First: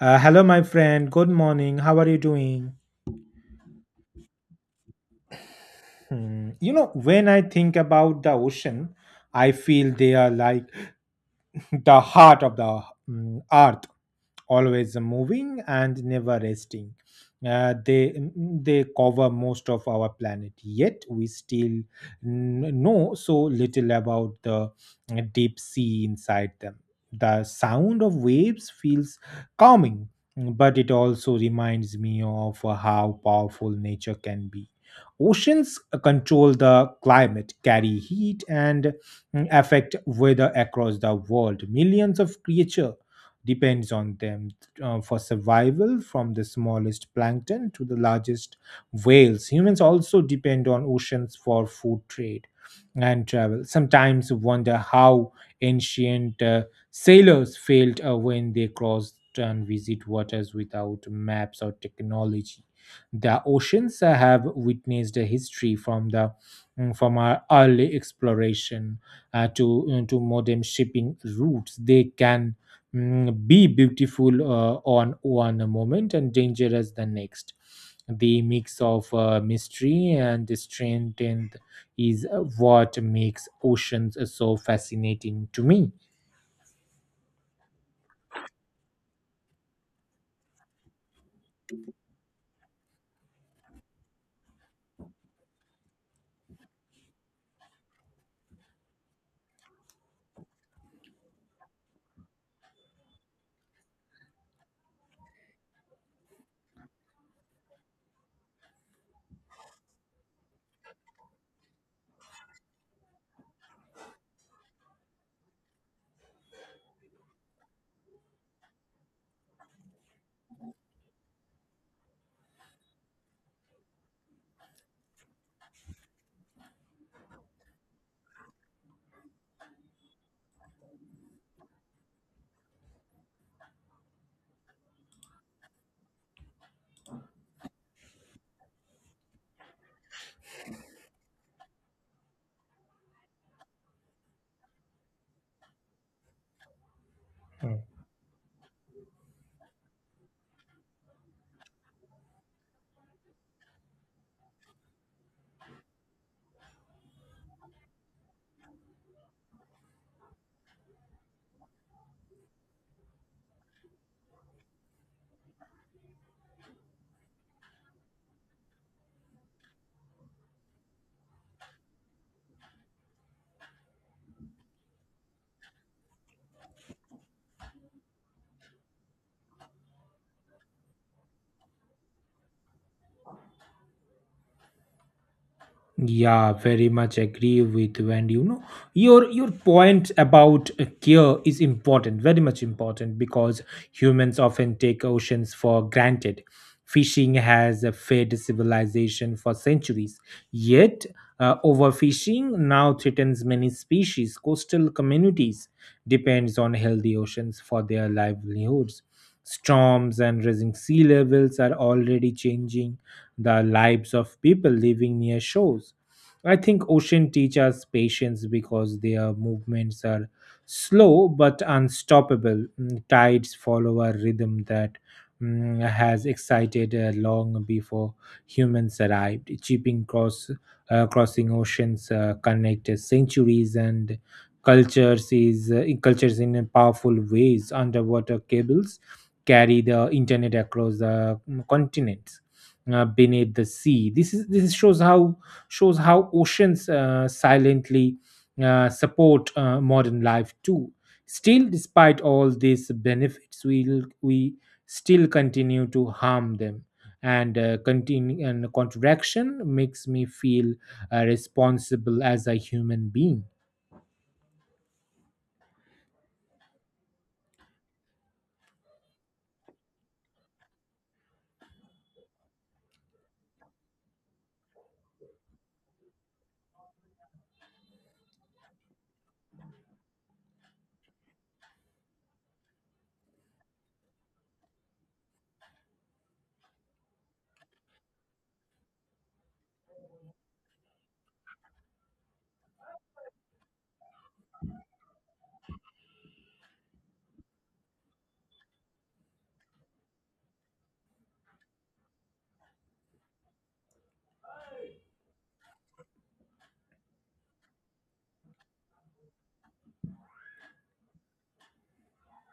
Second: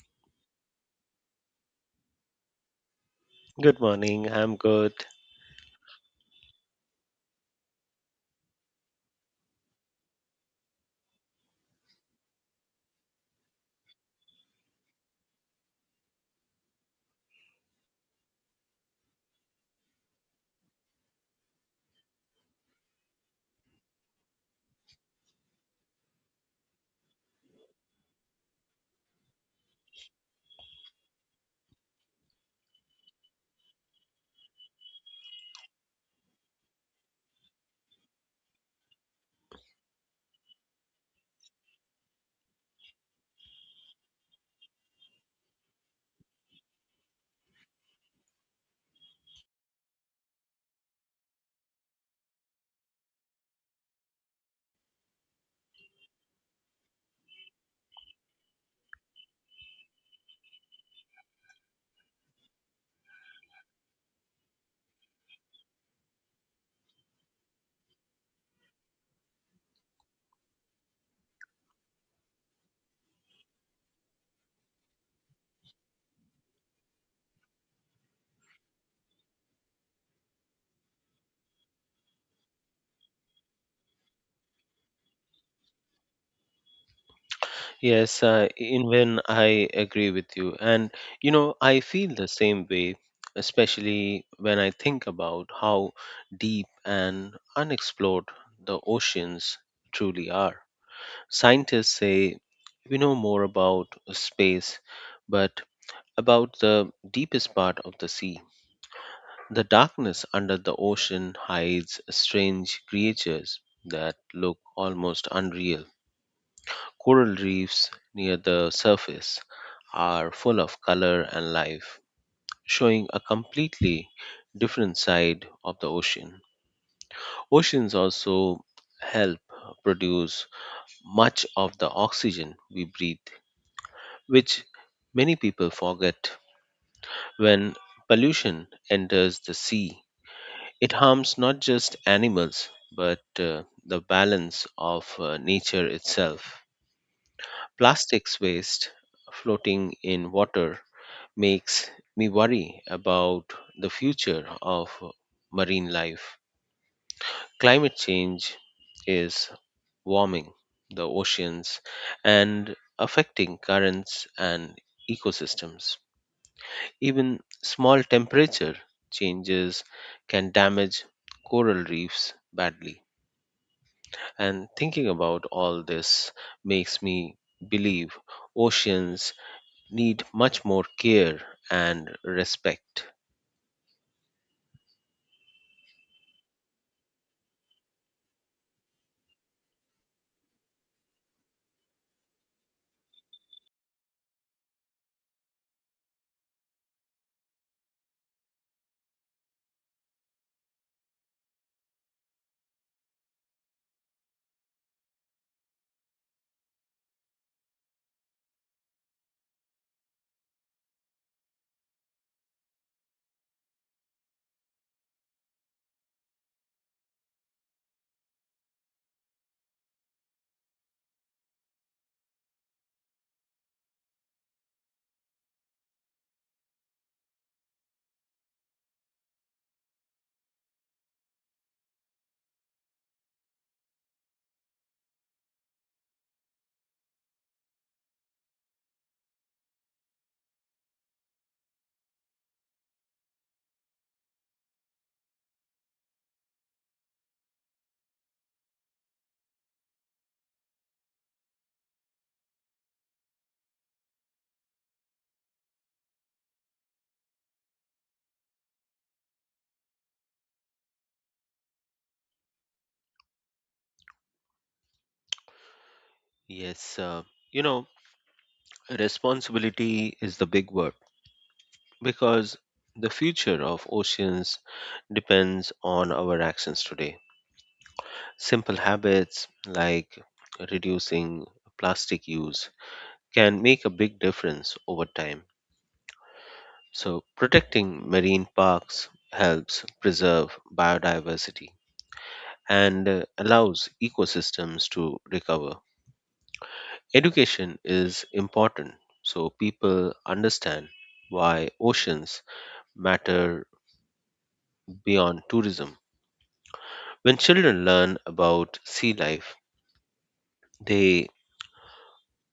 Hello, my friend. Good morning. How are you doing? Good morning. I'm good. Hmm. When I think about the ocean, I feel they are like the heart of the earth, always moving and never resting. They cover most of our planet, yet we still know so little about the deep sea inside them. The sound of waves feels calming, but it also reminds me of how powerful nature can be. Oceans control the climate, carry heat, and affect weather across the world. Millions of creatures depends on them for survival, from the smallest plankton to the largest whales. Humans also depend on oceans for food trade and travel. Sometimes wonder how ancient sailors failed when they crossed and visit waters without maps or technology. The oceans have witnessed a history from from our early exploration to modern shipping routes. They can be beautiful on one moment and dangerous the next. The mix of mystery and strength and is what makes oceans so fascinating to me. Yes, even I agree with you. I feel the same way, especially when I think about how deep and unexplored the oceans truly are. Scientists say we know more about space, but about the deepest part of the sea. The darkness under the ocean hides strange creatures that look almost unreal. Coral reefs near the surface are full of color and life, showing a completely different side of the ocean. Oceans also help produce much of the oxygen we breathe, which many people forget. When pollution enters the sea, it harms not just animals but the balance of nature itself. Plastics waste floating in water makes me worry about the future of marine life. Climate change is warming the oceans and affecting currents and ecosystems. Even small temperature changes can damage coral reefs badly. And thinking about all this makes me believe oceans need much more care and respect. Yeah, very much agree with you. And your point about care is important, very much important, because humans often take oceans for granted. Fishing has fed civilization for centuries. Yet, overfishing now threatens many species. Coastal communities depends on healthy oceans for their livelihoods. Storms and rising sea levels are already changing the lives of people living near shores. I think ocean teach us patience because their movements are slow but unstoppable. Tides follow a rhythm that has existed long before humans arrived. Shipping cross crossing oceans connect centuries and cultures in powerful ways. Underwater cables carry the internet across the continents beneath the sea. This shows how oceans silently support modern life too. Still, despite all these benefits, we still continue to harm them. And continue and contraction makes me feel responsible as a human being. Yes, you know, responsibility is the big word because the future of oceans depends on our actions today. Simple habits like reducing plastic use can make a big difference over time. So, protecting marine parks helps preserve biodiversity and allows ecosystems to recover. Education is important so people understand why oceans matter beyond tourism. When children learn about sea life, they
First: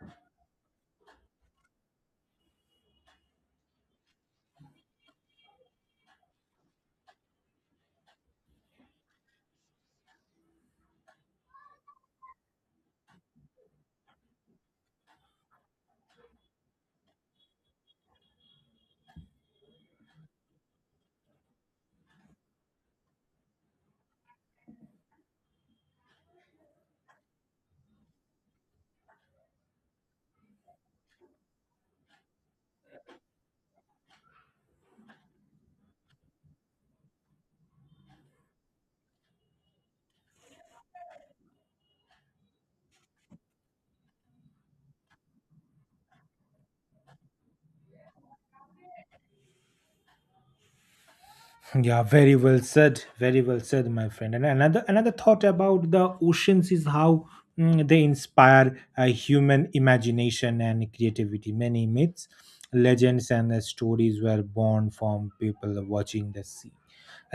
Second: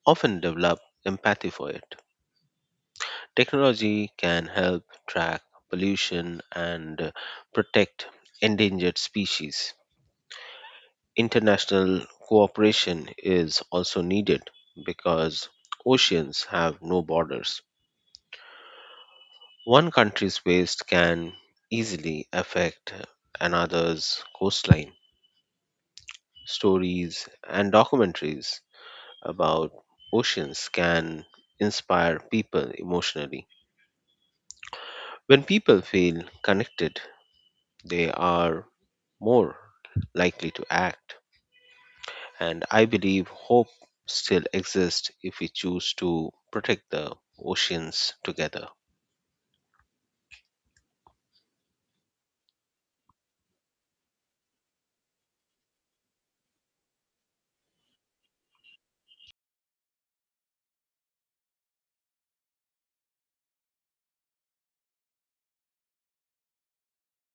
often develop empathy for it. Technology can help track pollution and protect endangered species. International cooperation is also needed because oceans have no borders. One country's waste can easily affect another's coastline. Stories and documentaries about oceans can inspire people emotionally. When people feel connected, they are more likely to act. And I believe hope still exists if we choose to protect the oceans together. Yeah, very well said. Very well said, my friend. And another thought about the oceans is how they inspire human imagination and creativity. Many myths, legends, and stories were born from people watching the sea.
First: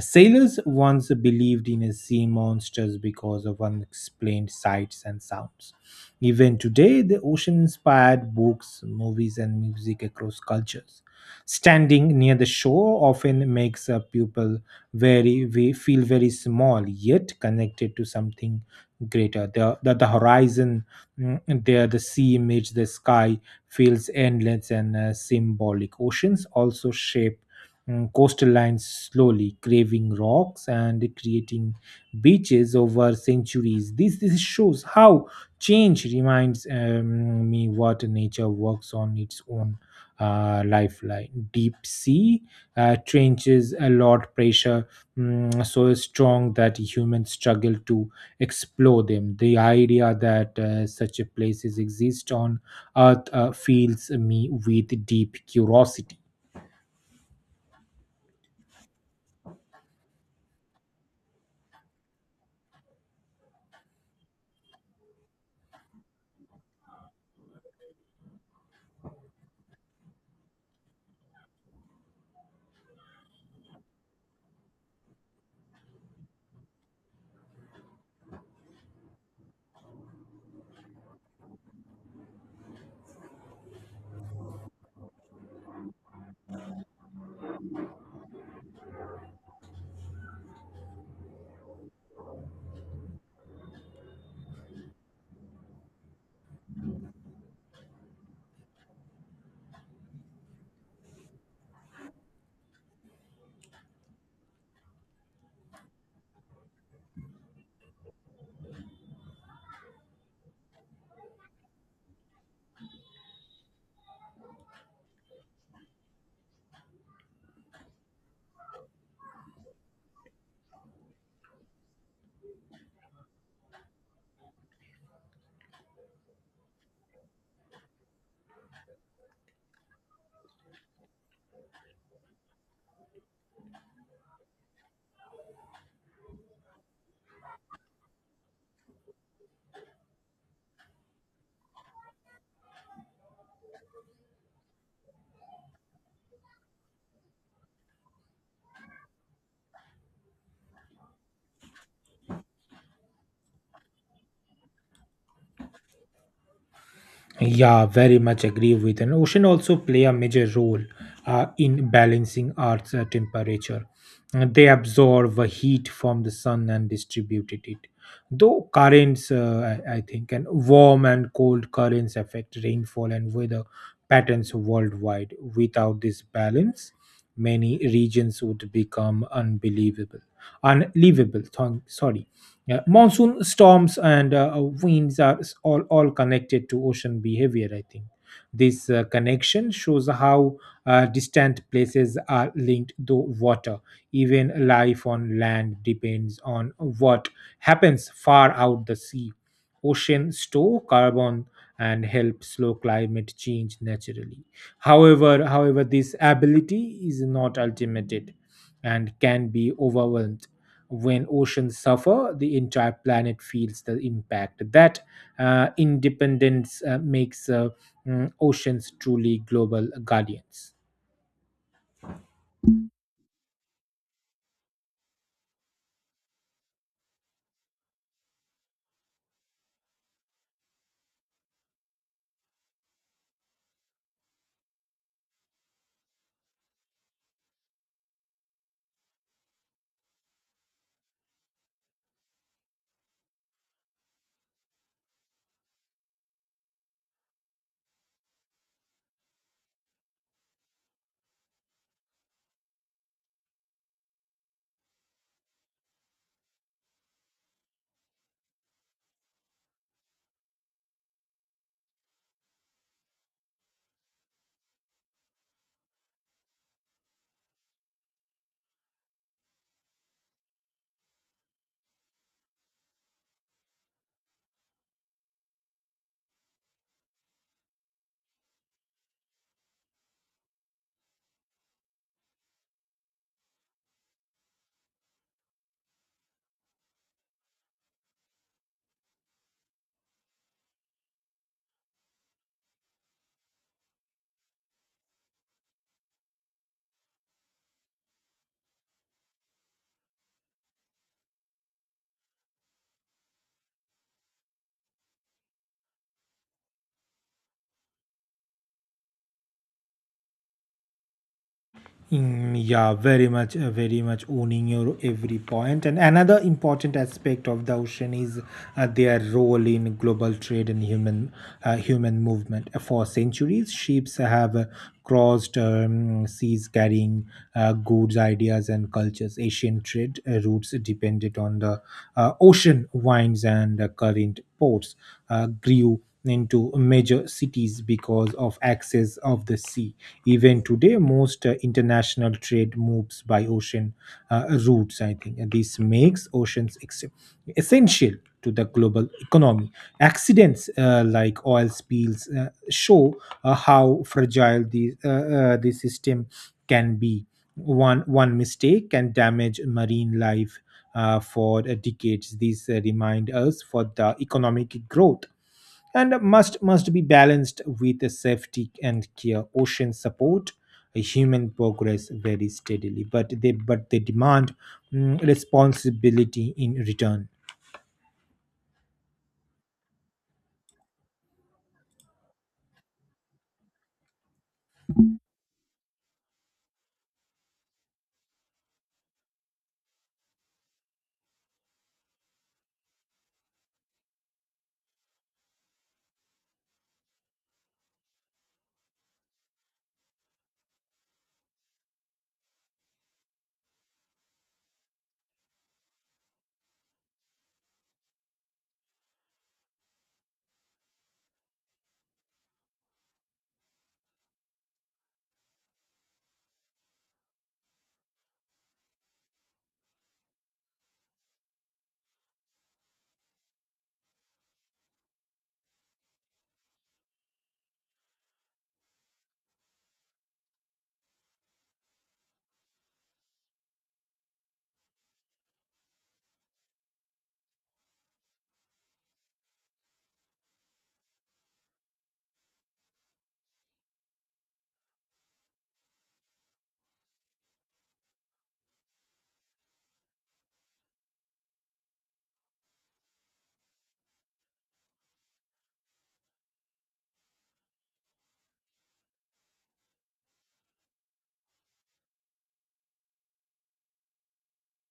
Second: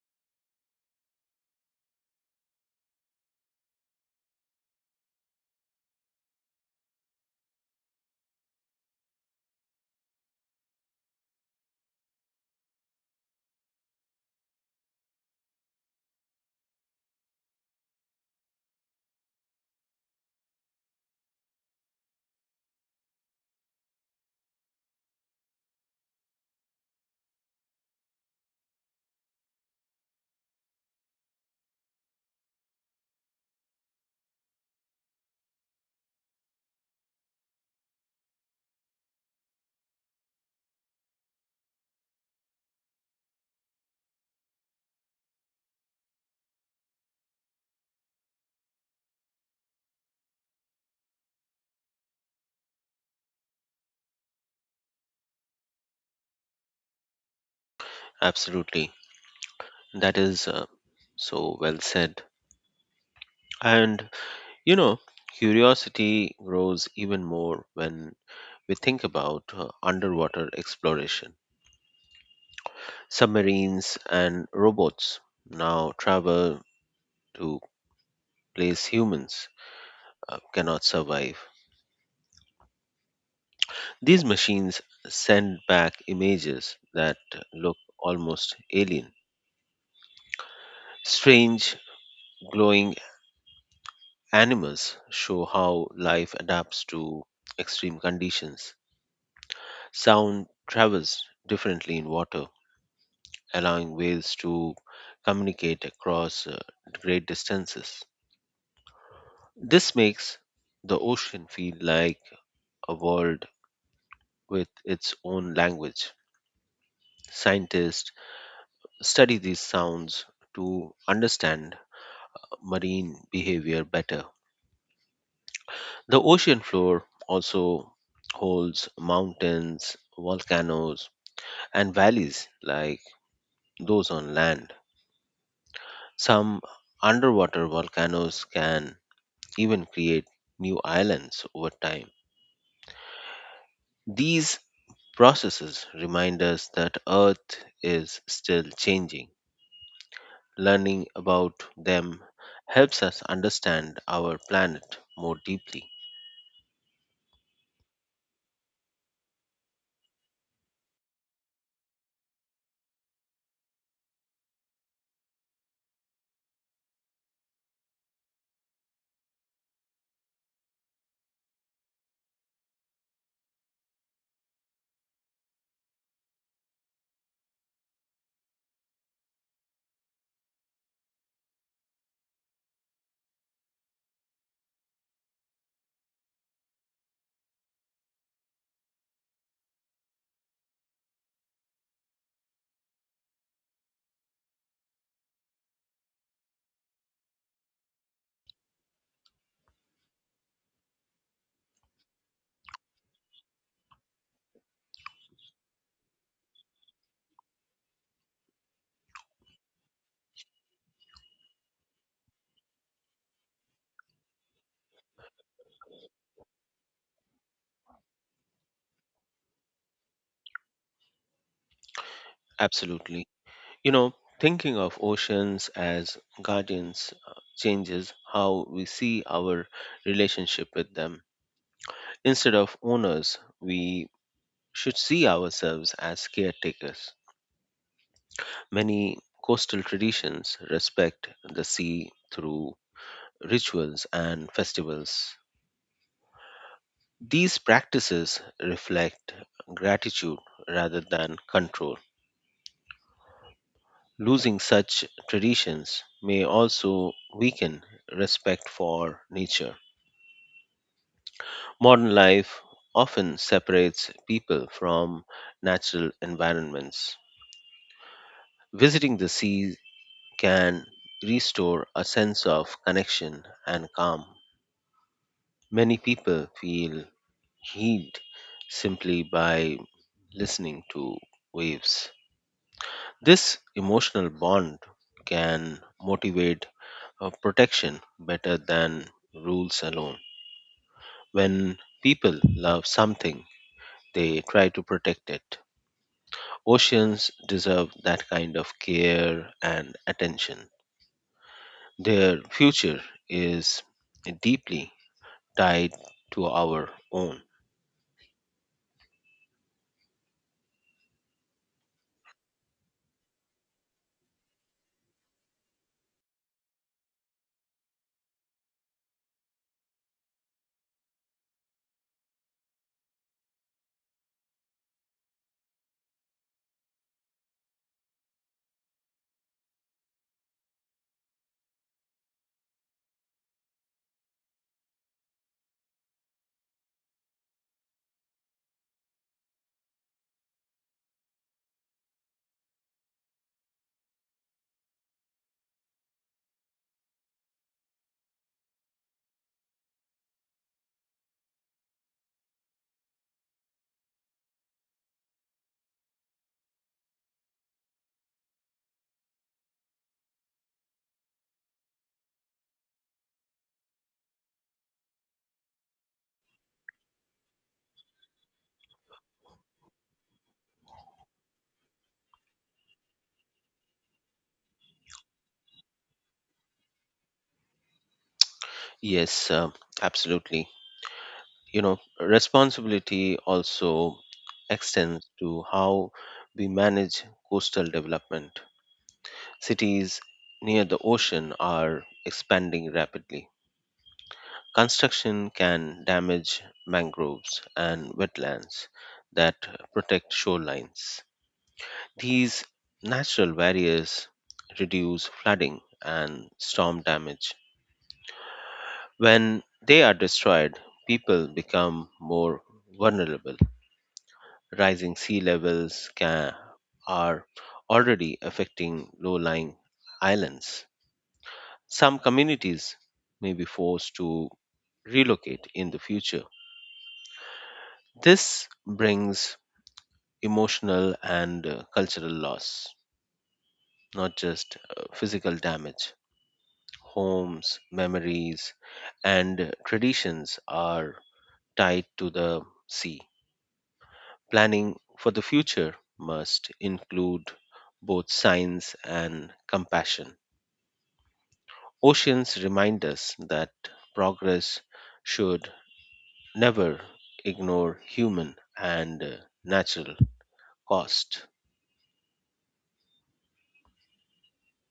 Sailors once believed in sea monsters because of unexplained sights and sounds. Even today, the ocean inspired books, movies, and music across cultures. Standing near the shore often makes a pupil very, we feel very small, yet connected to something greater. The horizon there, the sea image, the sky feels endless and symbolic. Oceans also shape coastal lines slowly, craving rocks and creating beaches over centuries. This shows how change reminds me what nature works on its own lifeline. Deep sea trenches a lot pressure so strong that humans struggle to explore them. The idea that such a places exist on Earth fills me with deep curiosity. Absolutely. That is so well said. And You know, curiosity grows even more when we think about underwater exploration. Submarines and robots now travel to place humans cannot survive. These machines send back images that look almost alien. Strange glowing animals show how life adapts to extreme conditions. Sound travels differently in water, allowing whales to communicate across great distances. This makes the ocean feel like a world with its own language. Scientists study these sounds to understand marine behavior better. The ocean floor also holds mountains, volcanoes, and valleys like those on land. Some underwater volcanoes can even create new islands over time. These processes remind us that Earth is still changing. Learning about them helps us understand our planet more deeply. Yeah, very much agree with. And ocean also play a major role in balancing Earth's temperature. They absorb heat from the sun and distribute it. Though currents, I think, and warm and cold currents affect rainfall and weather patterns worldwide. Without this balance, many regions would become unbelievable, unlivable. Thong, sorry. Yeah, monsoon storms and winds are all connected to ocean behavior, I think. This connection shows how distant places are linked to water. Even life on land depends on what happens far out the sea. Ocean store carbon and help slow climate change naturally. However, this ability is not ultimated and can be overwhelmed when oceans suffer, the entire planet feels the impact. That independence makes oceans truly global guardians. Absolutely. You know, thinking of oceans as guardians changes how we see our relationship with them. Instead of owners, we should see ourselves as caretakers. Many coastal traditions respect the sea through rituals and festivals. These practices reflect gratitude rather than control. Losing such traditions may also weaken respect for nature. Modern life often separates people from natural environments. Visiting the sea can restore a sense of connection and calm. Many people feel healed simply by listening to waves. This emotional bond can motivate protection better than rules alone. When people love something, they try to protect it. Oceans deserve that kind of care and attention. Their future is deeply tied to our own. Mm, yeah, very much owning your every point. And another important aspect of the ocean is their role in global trade and human movement. For centuries, ships have crossed seas carrying goods, ideas, and cultures. Asian trade routes depended on the ocean winds and current ports. Grew into major cities because of access of the sea. Even today, most international trade moves by ocean routes, I think. And this makes oceans essential to the global economy. Accidents like oil spills show how fragile the system can be. One mistake can damage marine life for decades. These remind us for the economic growth and must be balanced with a safety and care. Oceans support human progress very steadily, but they demand responsibility in return. Yes, absolutely. You know, responsibility also extends to how we manage coastal development. Cities near the ocean are expanding rapidly. Construction can damage mangroves and wetlands that protect shorelines. These natural barriers reduce flooding and storm damage. When they are destroyed, people become more vulnerable. Rising sea levels ca are already affecting low lying islands. Some communities may be forced to relocate in the future. This brings emotional and cultural loss, not just physical damage. Homes, memories, and traditions are tied to the sea. Planning for the future must include both science and compassion. Oceans remind us that progress should never ignore human and natural cost.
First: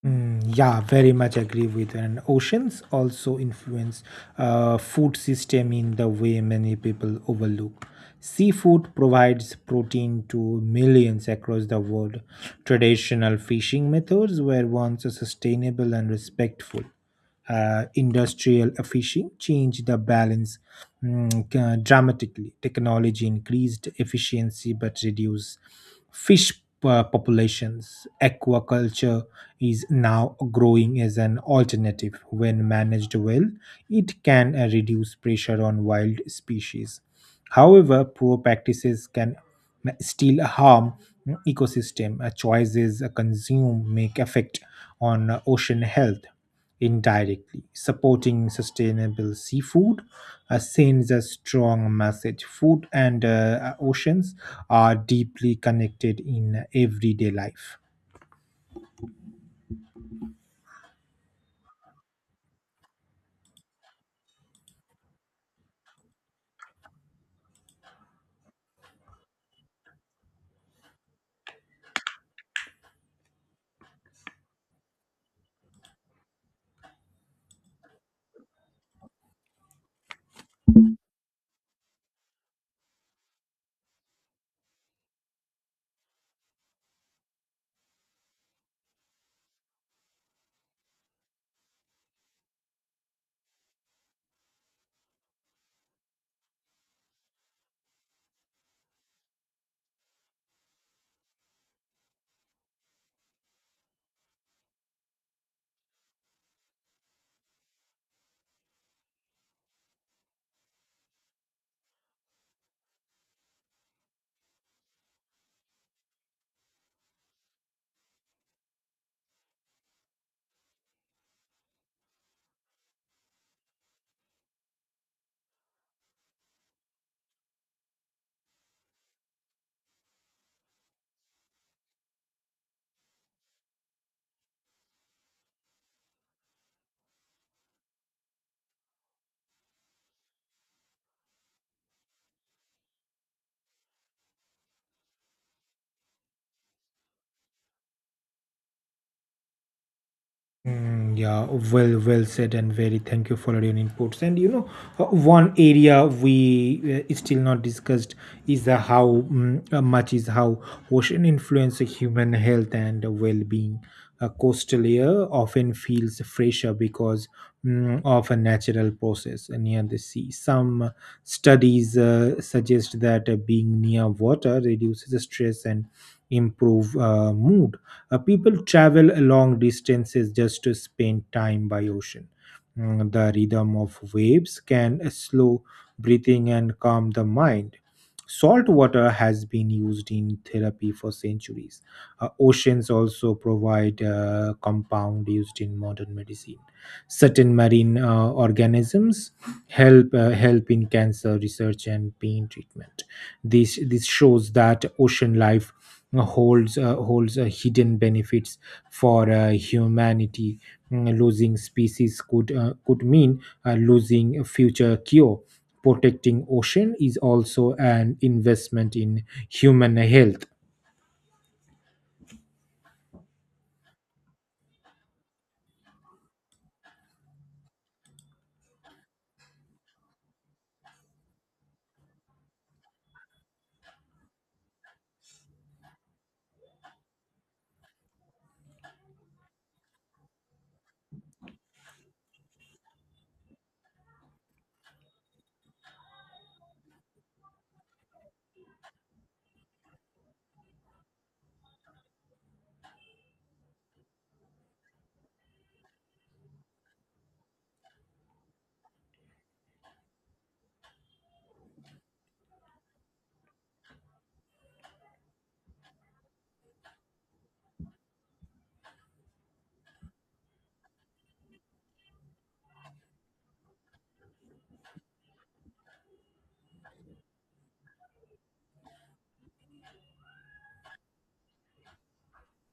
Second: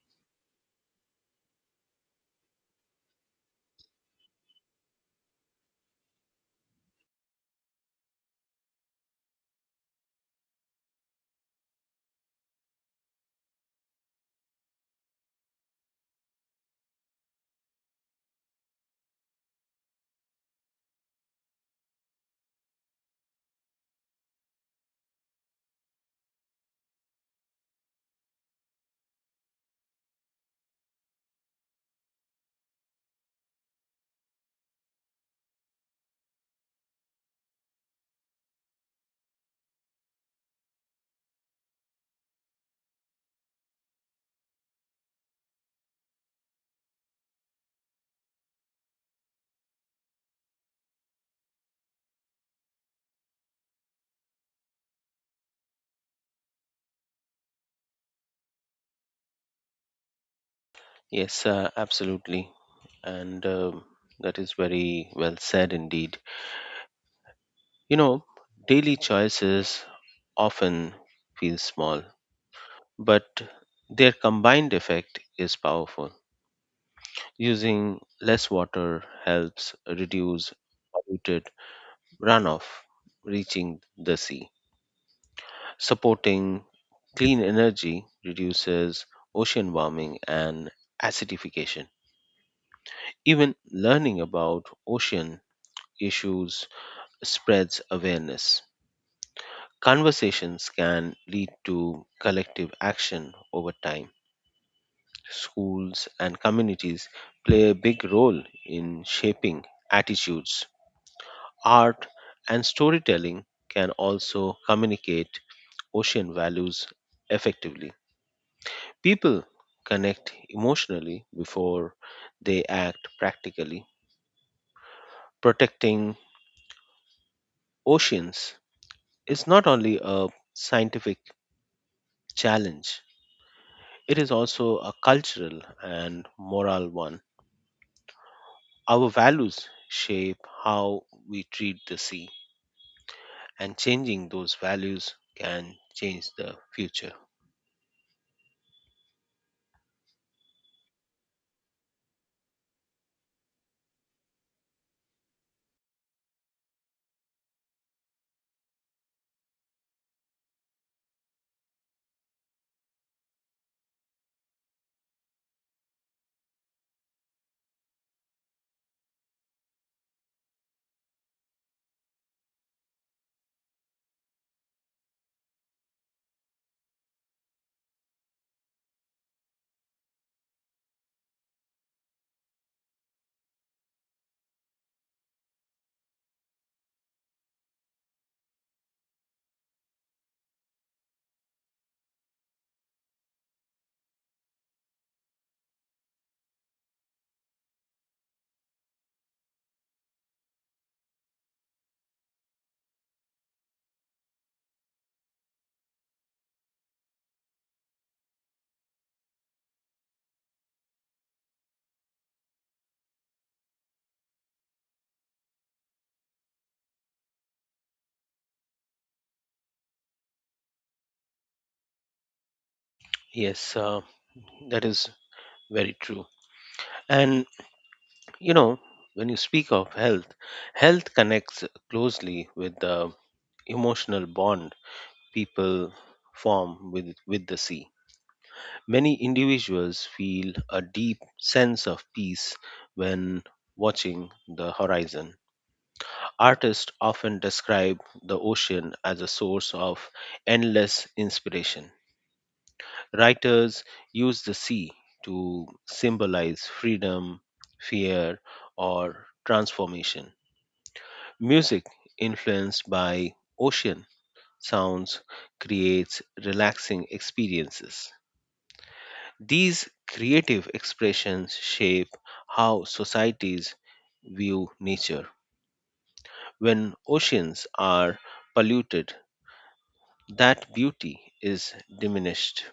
Mm, yeah, very much agree with her. And oceans also influence food system in the way many people overlook. Seafood provides protein to millions across the world. Traditional fishing methods were once sustainable and respectful. Industrial fishing changed the balance dramatically. Technology increased efficiency but reduced fish populations. Aquaculture is now growing as an alternative. When managed well, it can reduce pressure on wild species. However, poor practices can still harm ecosystem. Choices consume make effect on ocean health. Indirectly, supporting sustainable seafood sends a strong message. Food and oceans are deeply connected in everyday life. Yes, absolutely. And that is very well said indeed. You know, daily choices often feel small, but their combined effect is powerful. Using less water helps reduce polluted runoff reaching the sea. Supporting clean energy reduces ocean warming and acidification. Even learning about ocean issues spreads awareness. Conversations can lead to collective action over time. Schools and communities play a big role in shaping attitudes. Art and storytelling can also communicate ocean values effectively. People connect emotionally before they act practically. Protecting oceans is not only a scientific challenge, it is also a cultural and moral one. Our values shape how we treat the sea, and changing those values can change the future. Mm, yeah, well said, and very thank you for your inputs. And one area we still not discussed is the how mm, much is how ocean influence human health and well-being. A coastal air often feels fresher because of a natural process near the sea. Some studies suggest that being near water reduces stress and improve mood. People travel long distances just to spend time by ocean. The rhythm of waves can slow breathing and calm the mind. Salt water has been used in therapy for centuries. Oceans also provide a compound used in modern medicine. Certain marine organisms help in cancer research and pain treatment. This shows that ocean life holds hidden benefits for humanity. Losing species could mean losing a future cure. Protecting ocean is also an investment in human health. Yes, that is very true. And you know, when you speak of health, health connects closely with the emotional bond people form with the sea. Many individuals feel a deep sense of peace when watching the horizon. Artists often describe the ocean as a source of endless inspiration. Writers use the sea to symbolize freedom, fear, or transformation. Music influenced by ocean sounds creates relaxing experiences. These creative expressions shape how societies view nature. When oceans are polluted, that beauty is diminished.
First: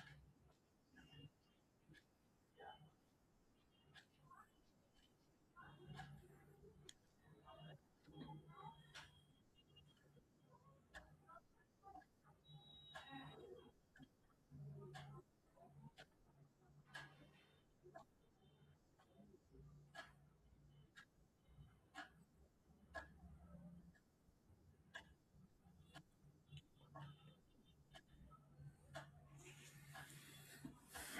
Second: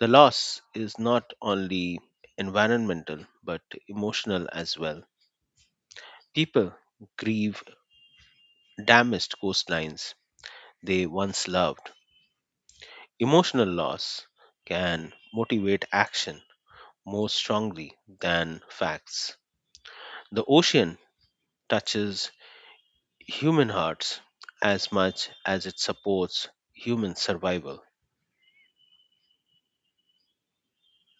The loss is not only environmental but emotional as well. People grieve damaged coastlines they once loved. Emotional loss can motivate action more strongly than facts. The ocean touches human hearts as much as it supports human survival.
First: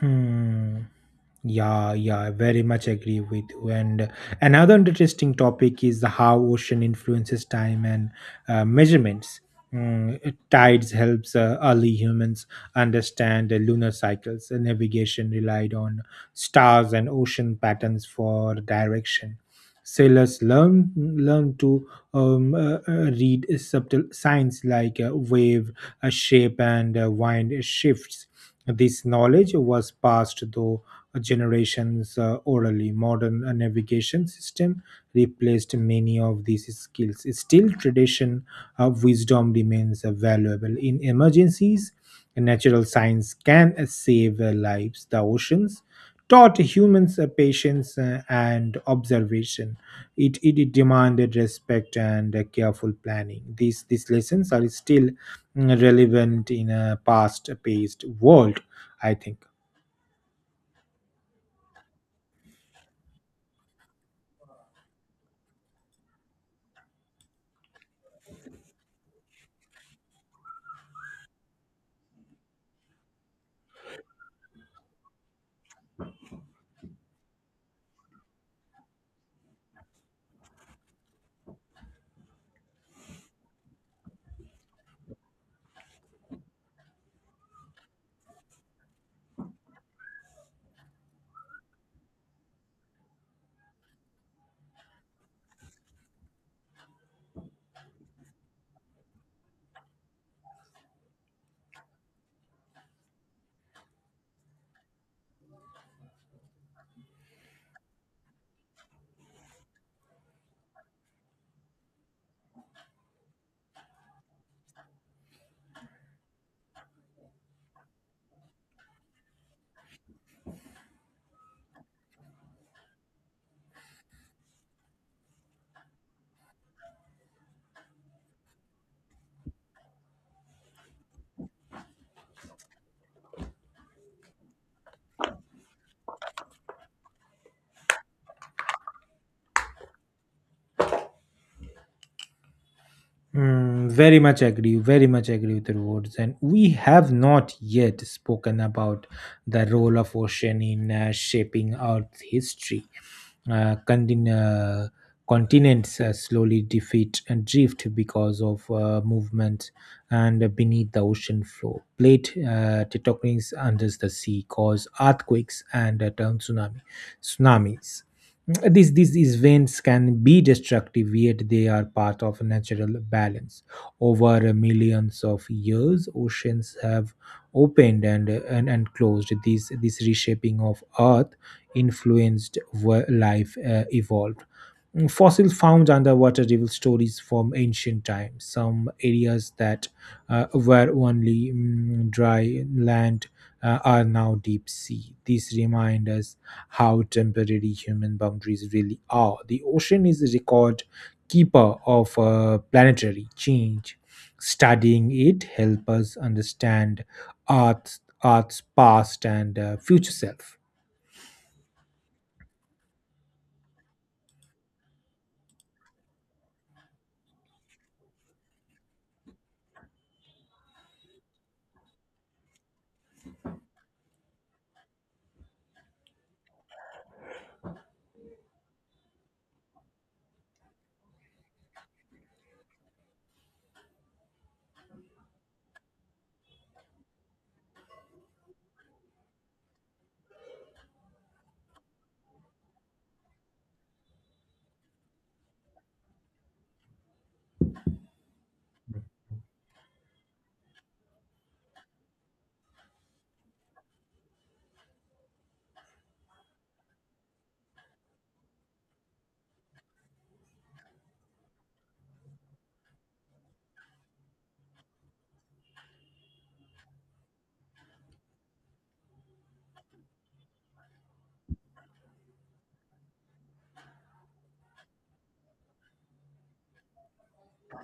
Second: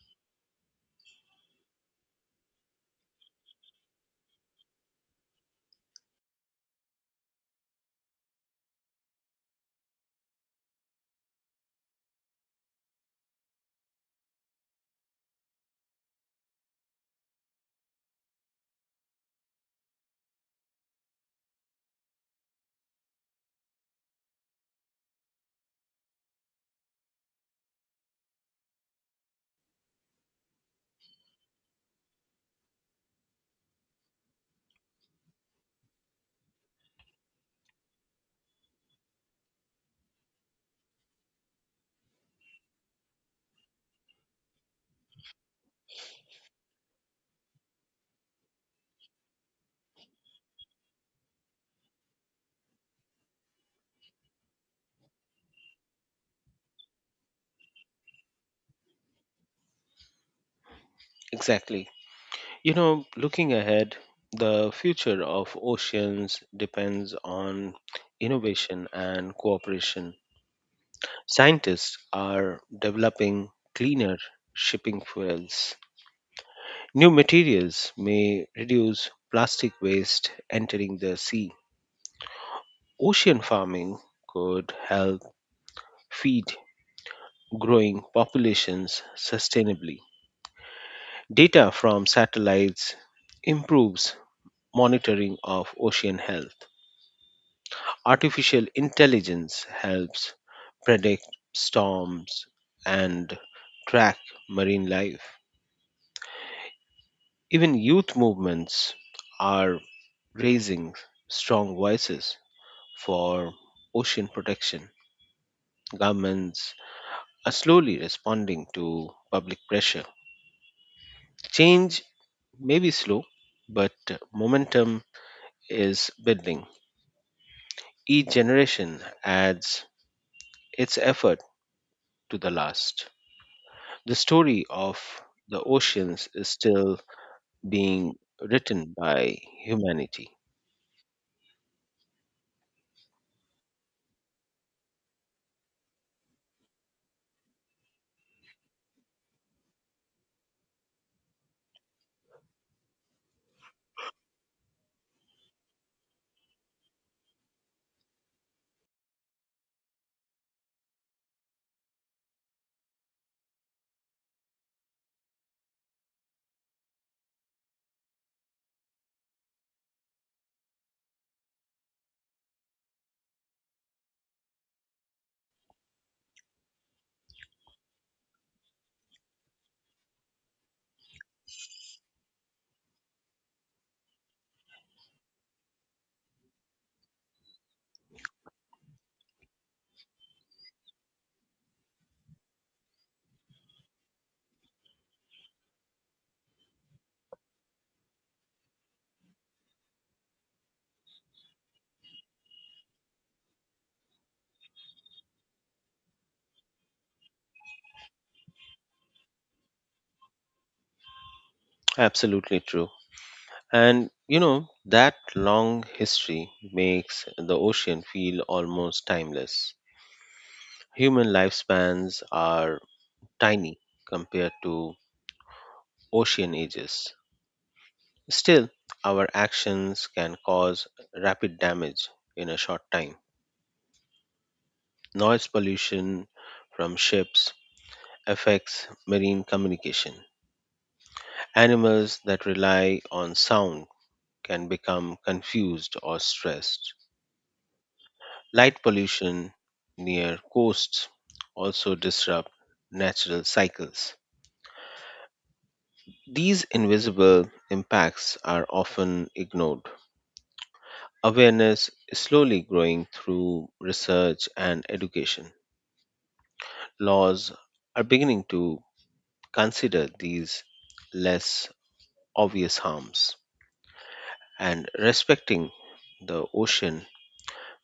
Hmm. Yeah, yeah, I very much agree with you. And another interesting topic is how ocean influences time and measurements. Tides helps early humans understand the lunar cycles. And navigation relied on stars and ocean patterns for direction. Sailors learn to read subtle signs like wave shape and wind shifts. This knowledge was passed through generations orally. Modern navigation system replaced many of these skills. Still, tradition of wisdom remains valuable. In emergencies, natural science can save lives. The oceans taught humans patience and observation. It demanded respect and careful planning. These lessons are still relevant in a past-paced world, I think. Exactly. You know, looking ahead, the future of oceans depends on innovation and cooperation. Scientists are developing cleaner shipping fuels. New materials may reduce plastic waste entering the sea. Ocean farming could help feed growing populations sustainably. Data from satellites improves monitoring of ocean health. Artificial intelligence helps predict storms and track marine life. Even youth movements are raising strong voices for ocean protection. Governments are slowly responding to public pressure. Change may be slow, but momentum is building. Each generation adds its effort to the last. The story of the oceans is still being written by humanity. Very much agree with the words. And we have not yet spoken about the role of ocean in shaping Earth's history. Uh, contin- uh, Continents slowly defeat and drift because of movement and beneath the ocean floor. Plate tectonics under the sea cause earthquakes and turn tsunamis. These events can be destructive, yet they are part of natural balance. Over millions of years, oceans have opened and closed. This reshaping of earth influenced where life evolved. Fossils found underwater reveal stories from ancient times. Some areas that were only dry land are now deep sea. These remind us how temporary human boundaries really are. The ocean is a record keeper of planetary change. Studying it helps us understand Earth's past and future self. Absolutely true. And you know, that long history makes the ocean feel almost timeless. Human lifespans are tiny compared to ocean ages. Still, our actions can cause rapid damage in a short time. Noise pollution from ships affects marine communication. Animals that rely on sound can become confused or stressed. Light pollution near coasts also disrupt natural cycles. These invisible impacts are often ignored. Awareness is slowly growing through research and education. Laws are beginning to consider these less obvious harms, and respecting the ocean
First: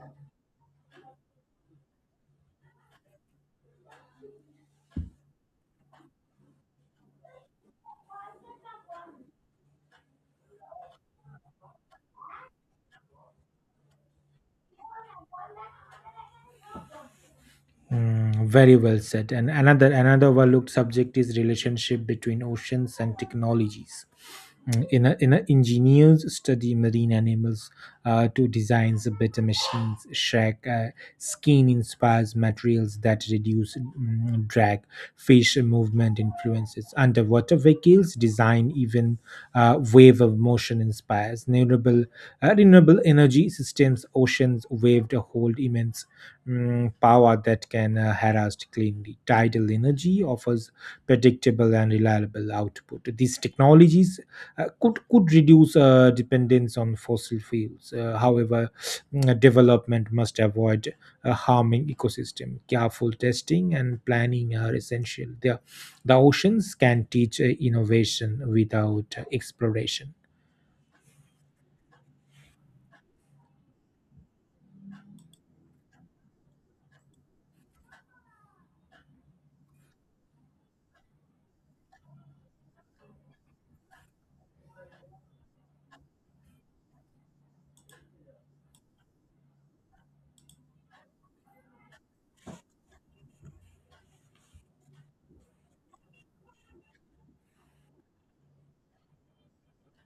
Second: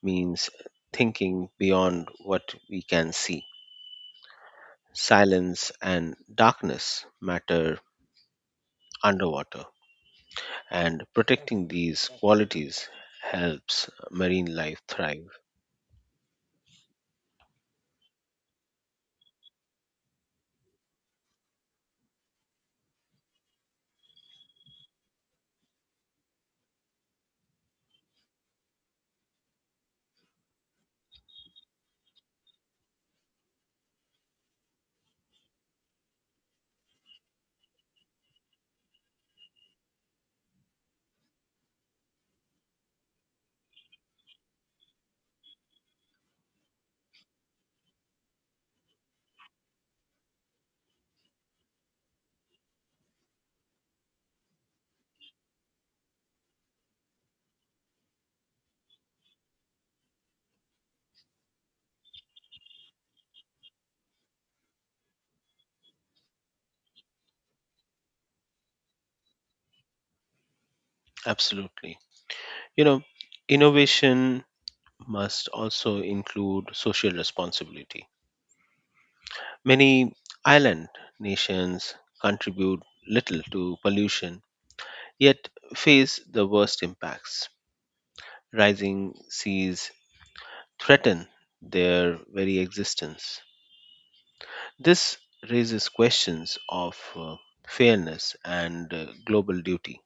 means thinking beyond what we can see. Silence and darkness matter underwater, and protecting these qualities helps marine life thrive. Very well said. And another overlooked subject is relationship between oceans and technologies. Mm, in a Engineers study marine animals to design better machines, shack skin inspires materials that reduce drag. Fish movement influences underwater vehicles design. Even wave of motion inspires renewable energy systems. Oceans waved hold immense power that can harass cleanly. Tidal energy offers predictable and reliable output. These technologies could reduce dependence on fossil fuels. However, development must avoid harming ecosystem. Careful testing and planning are essential. The oceans can teach innovation without exploration. Absolutely. You know, innovation must also include social responsibility. Many island nations contribute little to pollution, yet face the worst impacts. Rising seas threaten their very existence. This raises questions of fairness and global duty.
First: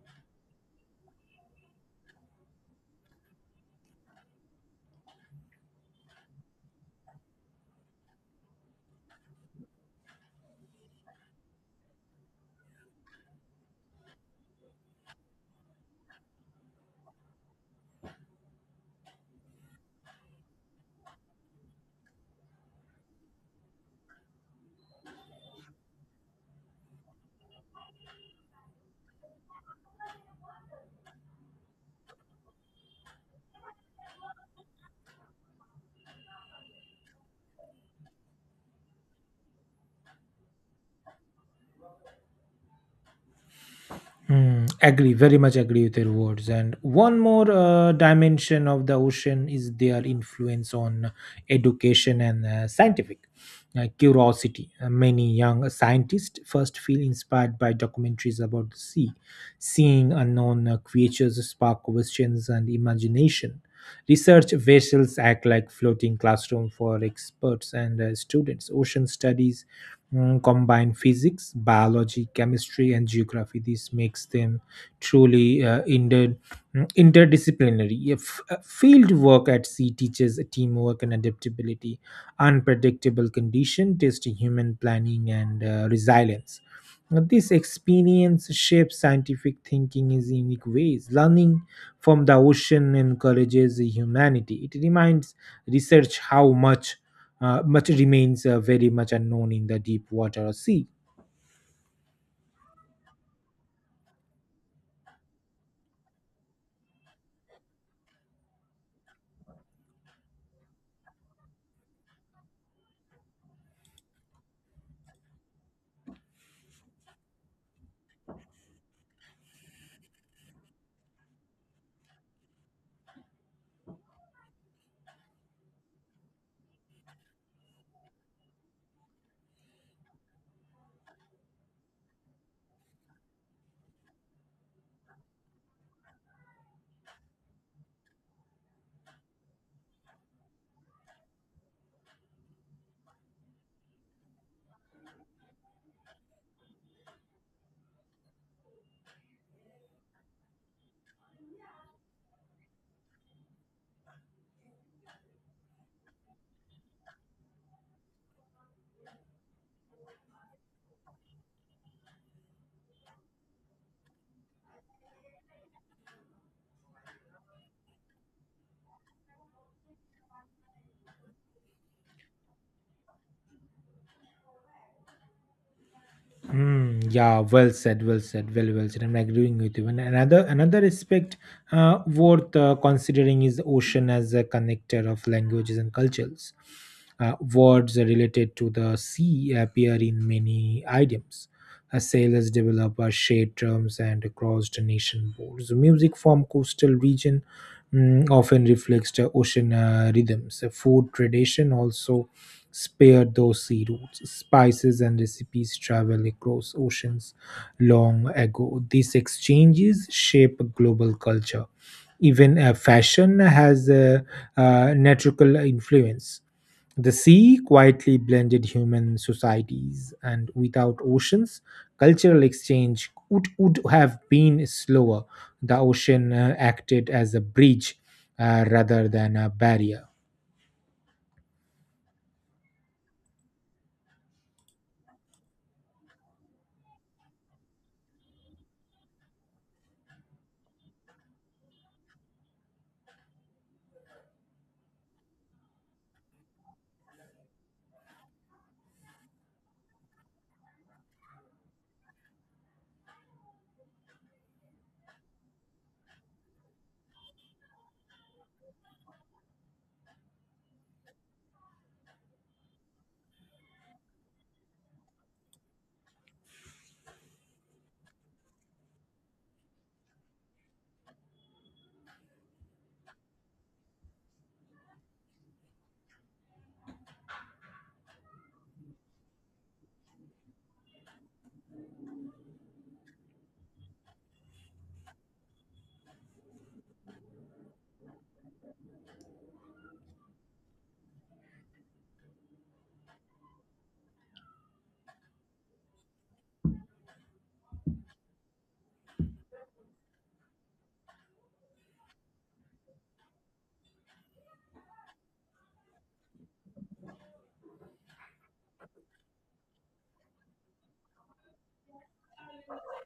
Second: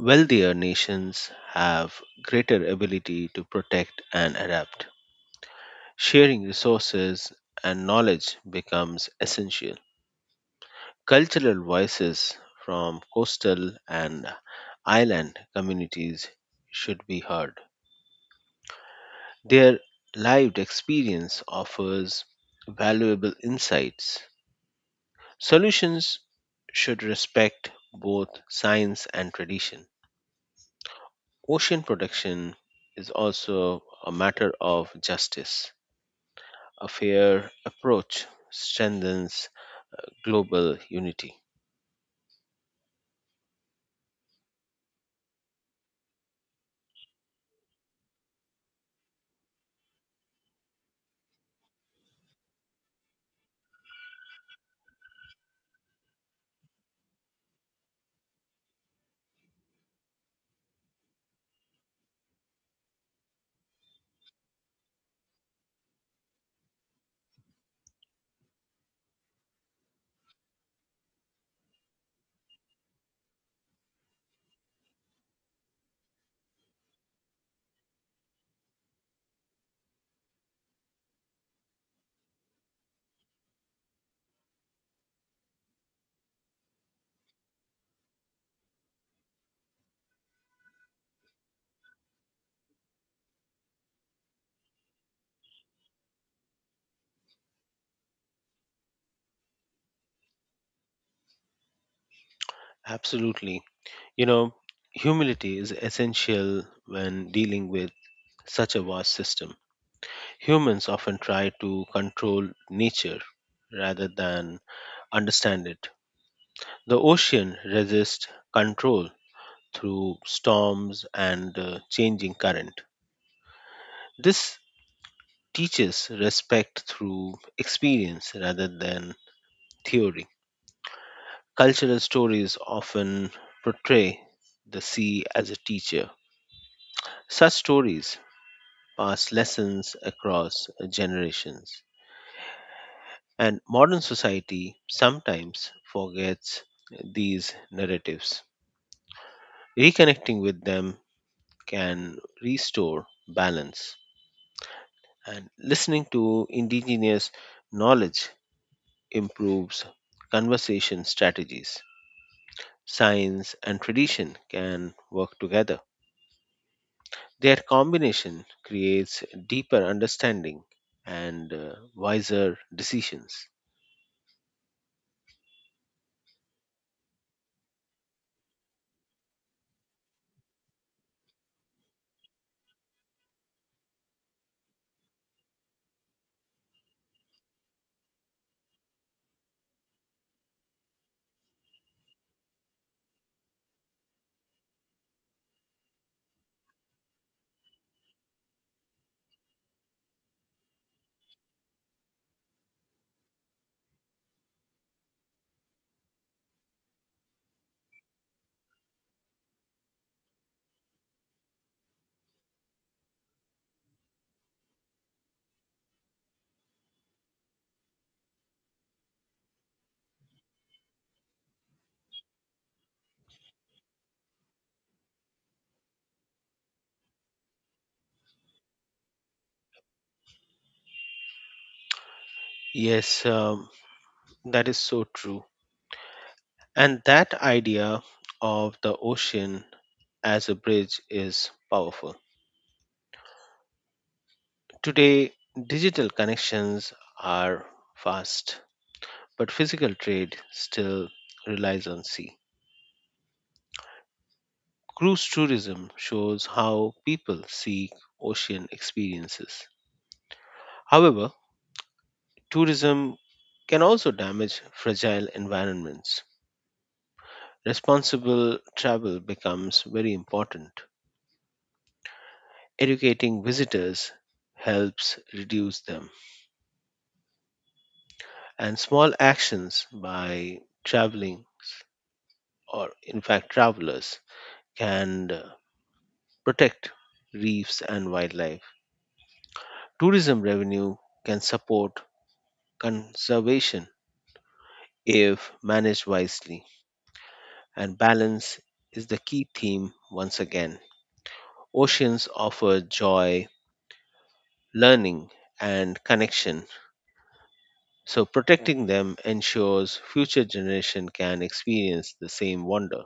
Wealthier nations have greater ability to protect and adapt. Sharing resources and knowledge becomes essential. Cultural voices from coastal and island communities should be heard. Their lived experience offers valuable insights. Solutions should respect both science and tradition. Ocean protection is also a matter of justice. A fair approach strengthens global unity. Agree, very much agree with your words. And one more dimension of the ocean is their influence on education and scientific curiosity. Many young scientists first feel inspired by documentaries about the sea. Seeing unknown creatures spark questions and imagination. Research vessels act like floating classroom for experts and students. Ocean studies combine physics, biology, chemistry, and geography. This makes them truly interdisciplinary. If field work at sea teaches teamwork and adaptability, unpredictable condition, testing human planning and resilience. This experience shapes scientific thinking in unique ways. Learning from the ocean encourages humanity. It reminds research how much remains very much unknown in the deep water or sea. Absolutely. You know, humility is essential when dealing with such a vast system. Humans often try to control nature rather than understand it. The ocean resists control through storms and changing current. This teaches respect through experience rather than theory. Cultural stories often portray the sea as a teacher. Such stories pass lessons across generations, and modern society sometimes forgets these narratives. Reconnecting with them can restore balance, and listening to indigenous knowledge improves conversation strategies. Science and tradition can work together. Their combination creates deeper understanding and wiser decisions. Hmm. Yeah, well said, well said, well said. I'm agreeing with you. And another aspect worth considering is the ocean as a connector of languages and cultures. Words related to the sea appear in many idioms. Sailors develop shared terms and across the nation boards. Music from coastal region often reflects the ocean rhythms. Food tradition also spared those sea routes, spices and recipes traveled across oceans long ago. These exchanges shape global culture. Even fashion has a natural influence. The sea quietly blended human societies, and without oceans, cultural exchange would have been slower. The ocean acted as a bridge rather than a barrier. Yes, that is so true. And that idea of the ocean as a bridge is powerful. Today, digital connections are fast but physical trade still relies on sea. Cruise tourism shows how people seek ocean experiences. However, tourism can also damage fragile environments. Responsible travel becomes very important. Educating visitors helps reduce them, and small actions by traveling or, in fact, travelers can protect reefs and wildlife. Tourism revenue can support conservation if managed wisely, and balance is the key theme once again. Oceans offer joy, learning, and connection, so protecting them ensures future generations can experience the same wonder.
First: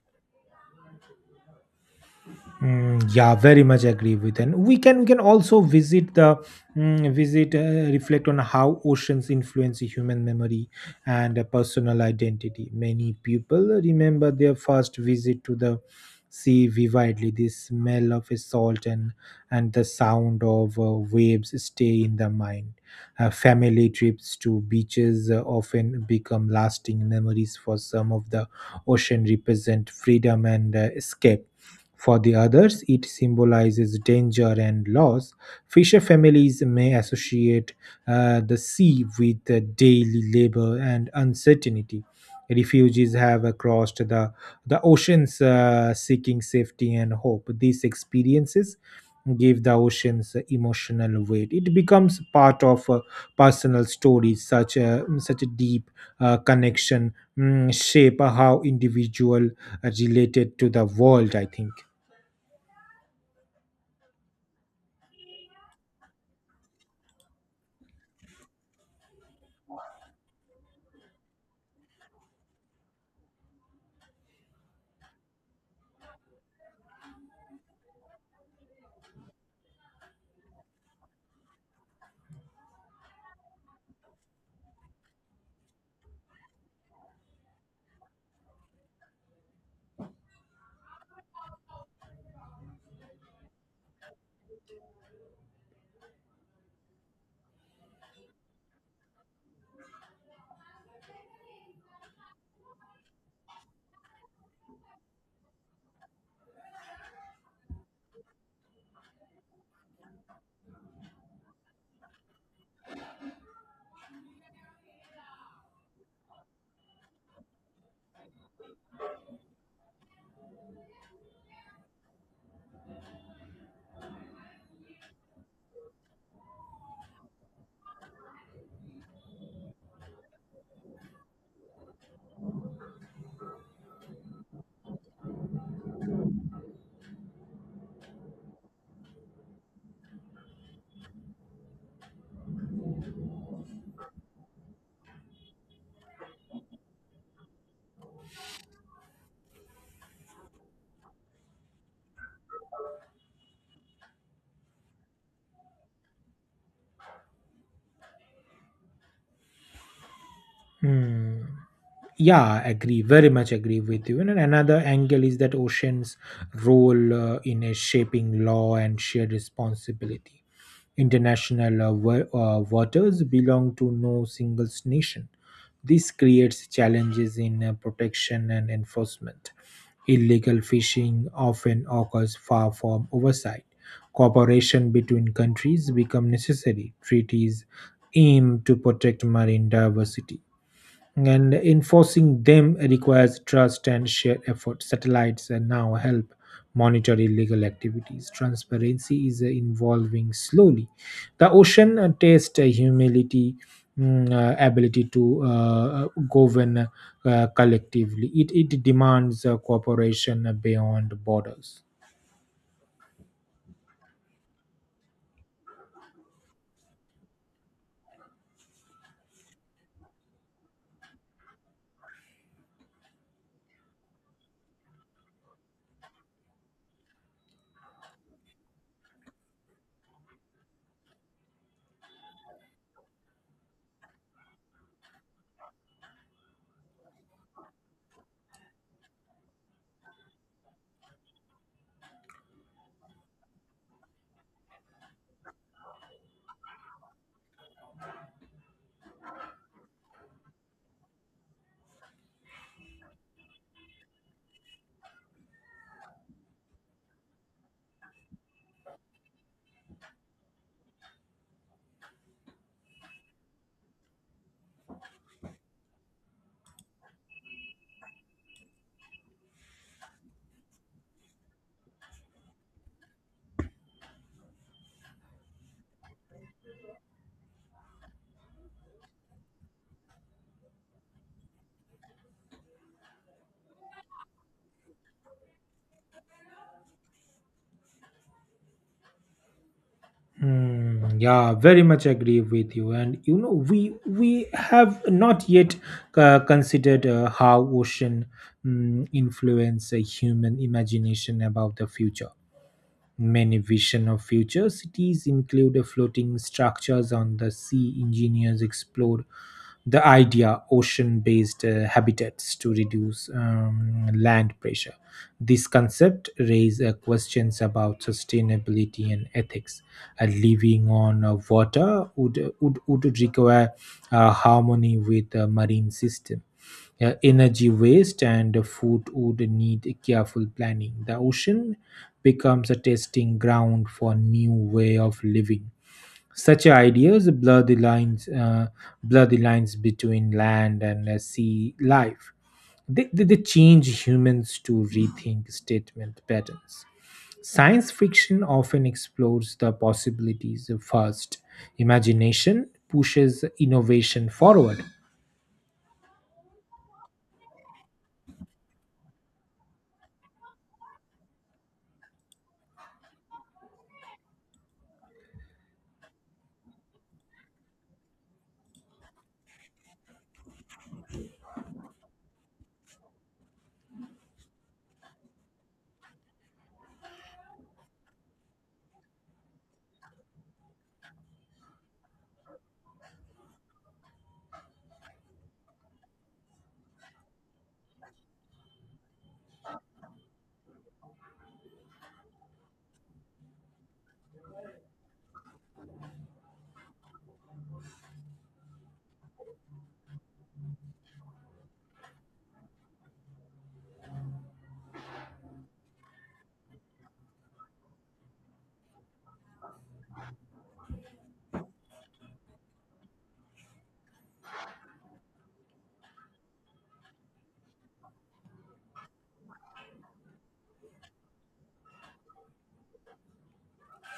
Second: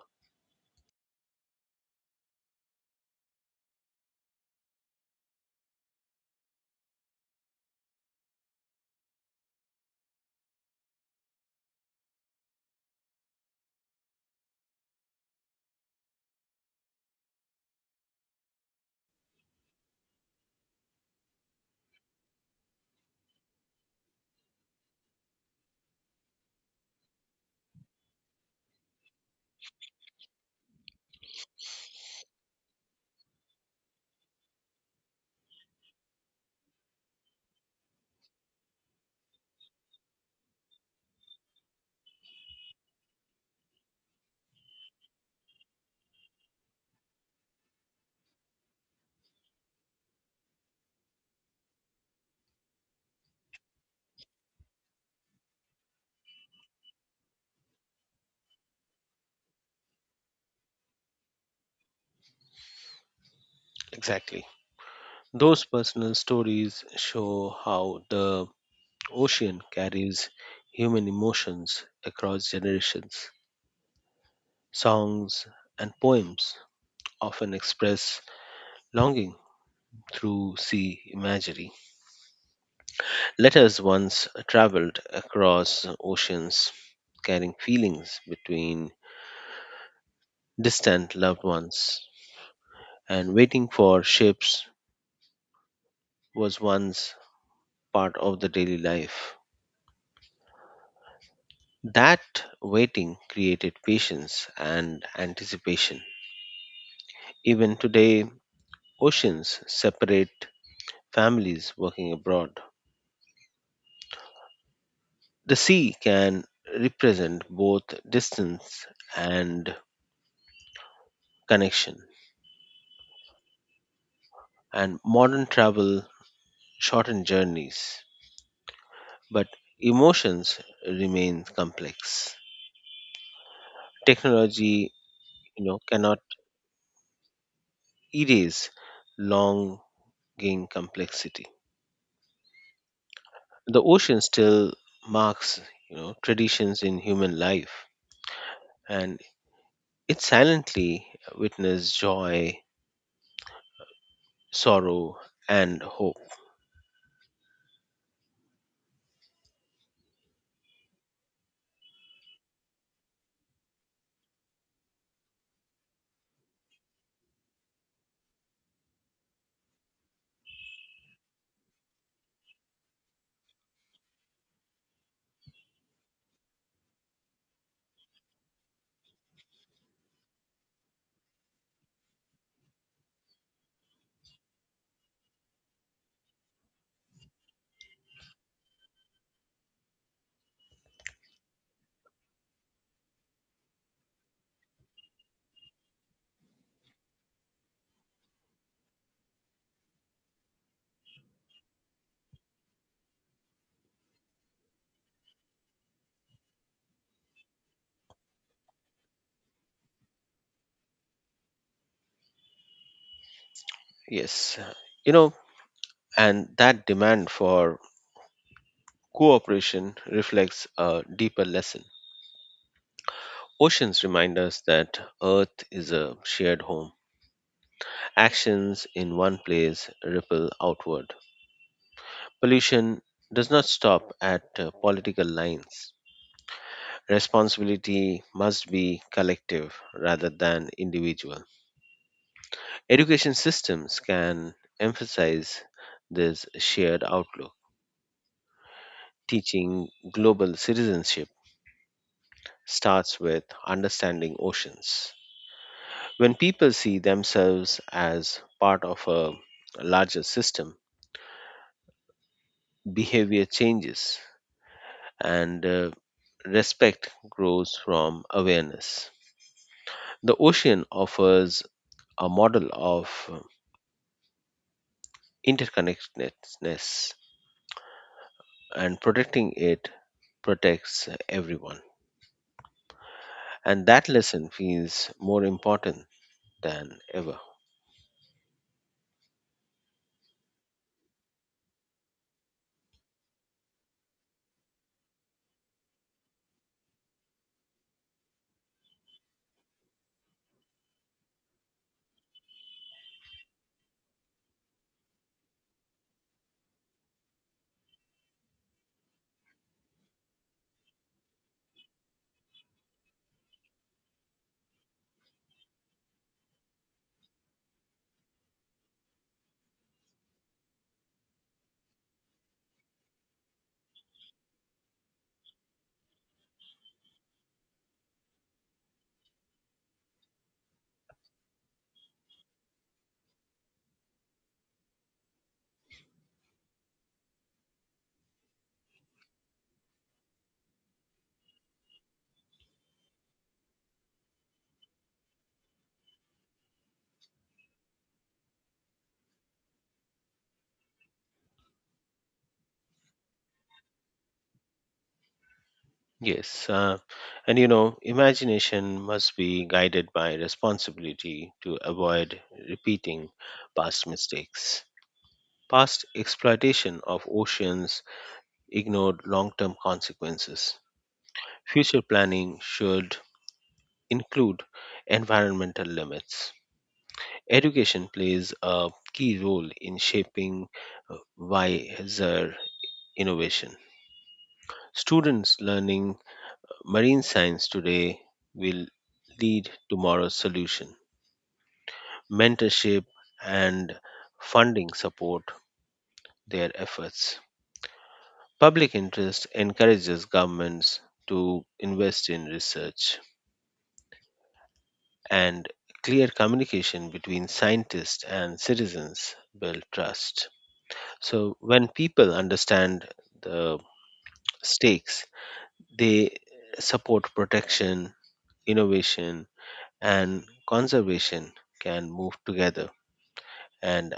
Mm, yeah, very much agree with, and we can also visit the mm, visit reflect on how oceans influence human memory and personal identity. Many people remember their first visit to the sea vividly. The smell of salt and the sound of waves stay in the mind. Family trips to beaches often become lasting memories for some of the ocean represent freedom and escape for the others, it symbolizes danger and loss. Fisher families may associate the sea with daily labor and uncertainty. Refugees have crossed the oceans seeking safety and hope. These experiences give the oceans emotional weight. It becomes part of personal stories, such a deep connection shape how individual are related to the world, I think. Exactly. Those personal stories show how the ocean carries human emotions across generations. Songs and poems often express longing through sea imagery. Letters once traveled across oceans, carrying feelings between distant loved ones, and waiting for ships was once part of the daily life. That waiting created patience and anticipation. Even today, oceans separate families working abroad. The sea can represent both distance and connection, and modern travel shortened journeys, but emotions remain complex. Technology, you know, cannot erase longing complexity. The ocean still marks, you know, traditions in human life, and it silently witnessed joy, sorrow, and hope. Hmm. Yeah, agree. Very much agree with you. And another angle is that oceans' role in a shaping law and shared responsibility. International waters belong to no single nation. This creates challenges in protection and enforcement. Illegal fishing often occurs far from oversight. Cooperation between countries become necessary. Treaties aim to protect marine diversity and enforcing them requires trust and shared effort. Satellites now help monitor illegal activities. Transparency is evolving slowly. The ocean tests humility. Ability to govern collectively. It demands cooperation beyond borders. Yes, you know, and that demand for cooperation reflects a deeper lesson. Oceans remind us that Earth is a shared home. Actions in one place ripple outward. Pollution does not stop at political lines. Responsibility must be collective rather than individual. Education systems can emphasize this shared outlook. Teaching global citizenship starts with understanding oceans. When people see themselves as part of a larger system, behavior changes and respect grows from awareness. The ocean offers a model of interconnectedness, and protecting it protects everyone. And that lesson feels more important than ever. Hmm, yeah, very much agree with you. And you know, we have not yet considered how ocean influence human imagination about the future. Many vision of future cities include a floating structures on the sea. Engineers explore the idea ocean-based habitats to reduce land pressure. This concept raises questions about sustainability and ethics. Living on water would require harmony with the marine system. Yeah, energy waste and food would need careful planning. The ocean becomes a testing ground for new way of living. Such ideas blur the lines between land and sea life. They change humans to rethink statement patterns. Science fiction often explores the possibilities first. Imagination pushes innovation forward. Yes, and you know, imagination must be guided by responsibility to avoid repeating past mistakes. Past exploitation of oceans ignored long term consequences. Future planning should include environmental limits. Education plays a key role in shaping wiser innovation. Students learning marine science today will lead tomorrow's solution. Mentorship and funding support their efforts. Public interest encourages governments to invest in research, and clear communication between scientists and citizens build trust. So, when people understand the stakes, they support protection, innovation, and conservation can move together. And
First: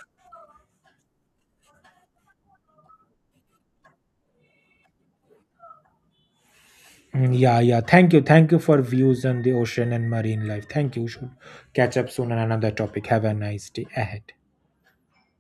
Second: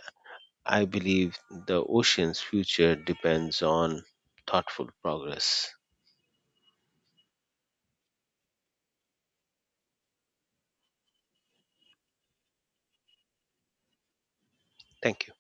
I believe the ocean's future depends on thoughtful progress. Mm, yeah, yeah. Thank you. Thank you for views on the ocean and marine life. Thank you. We should catch up soon on another topic. Have a nice day ahead. Thank you.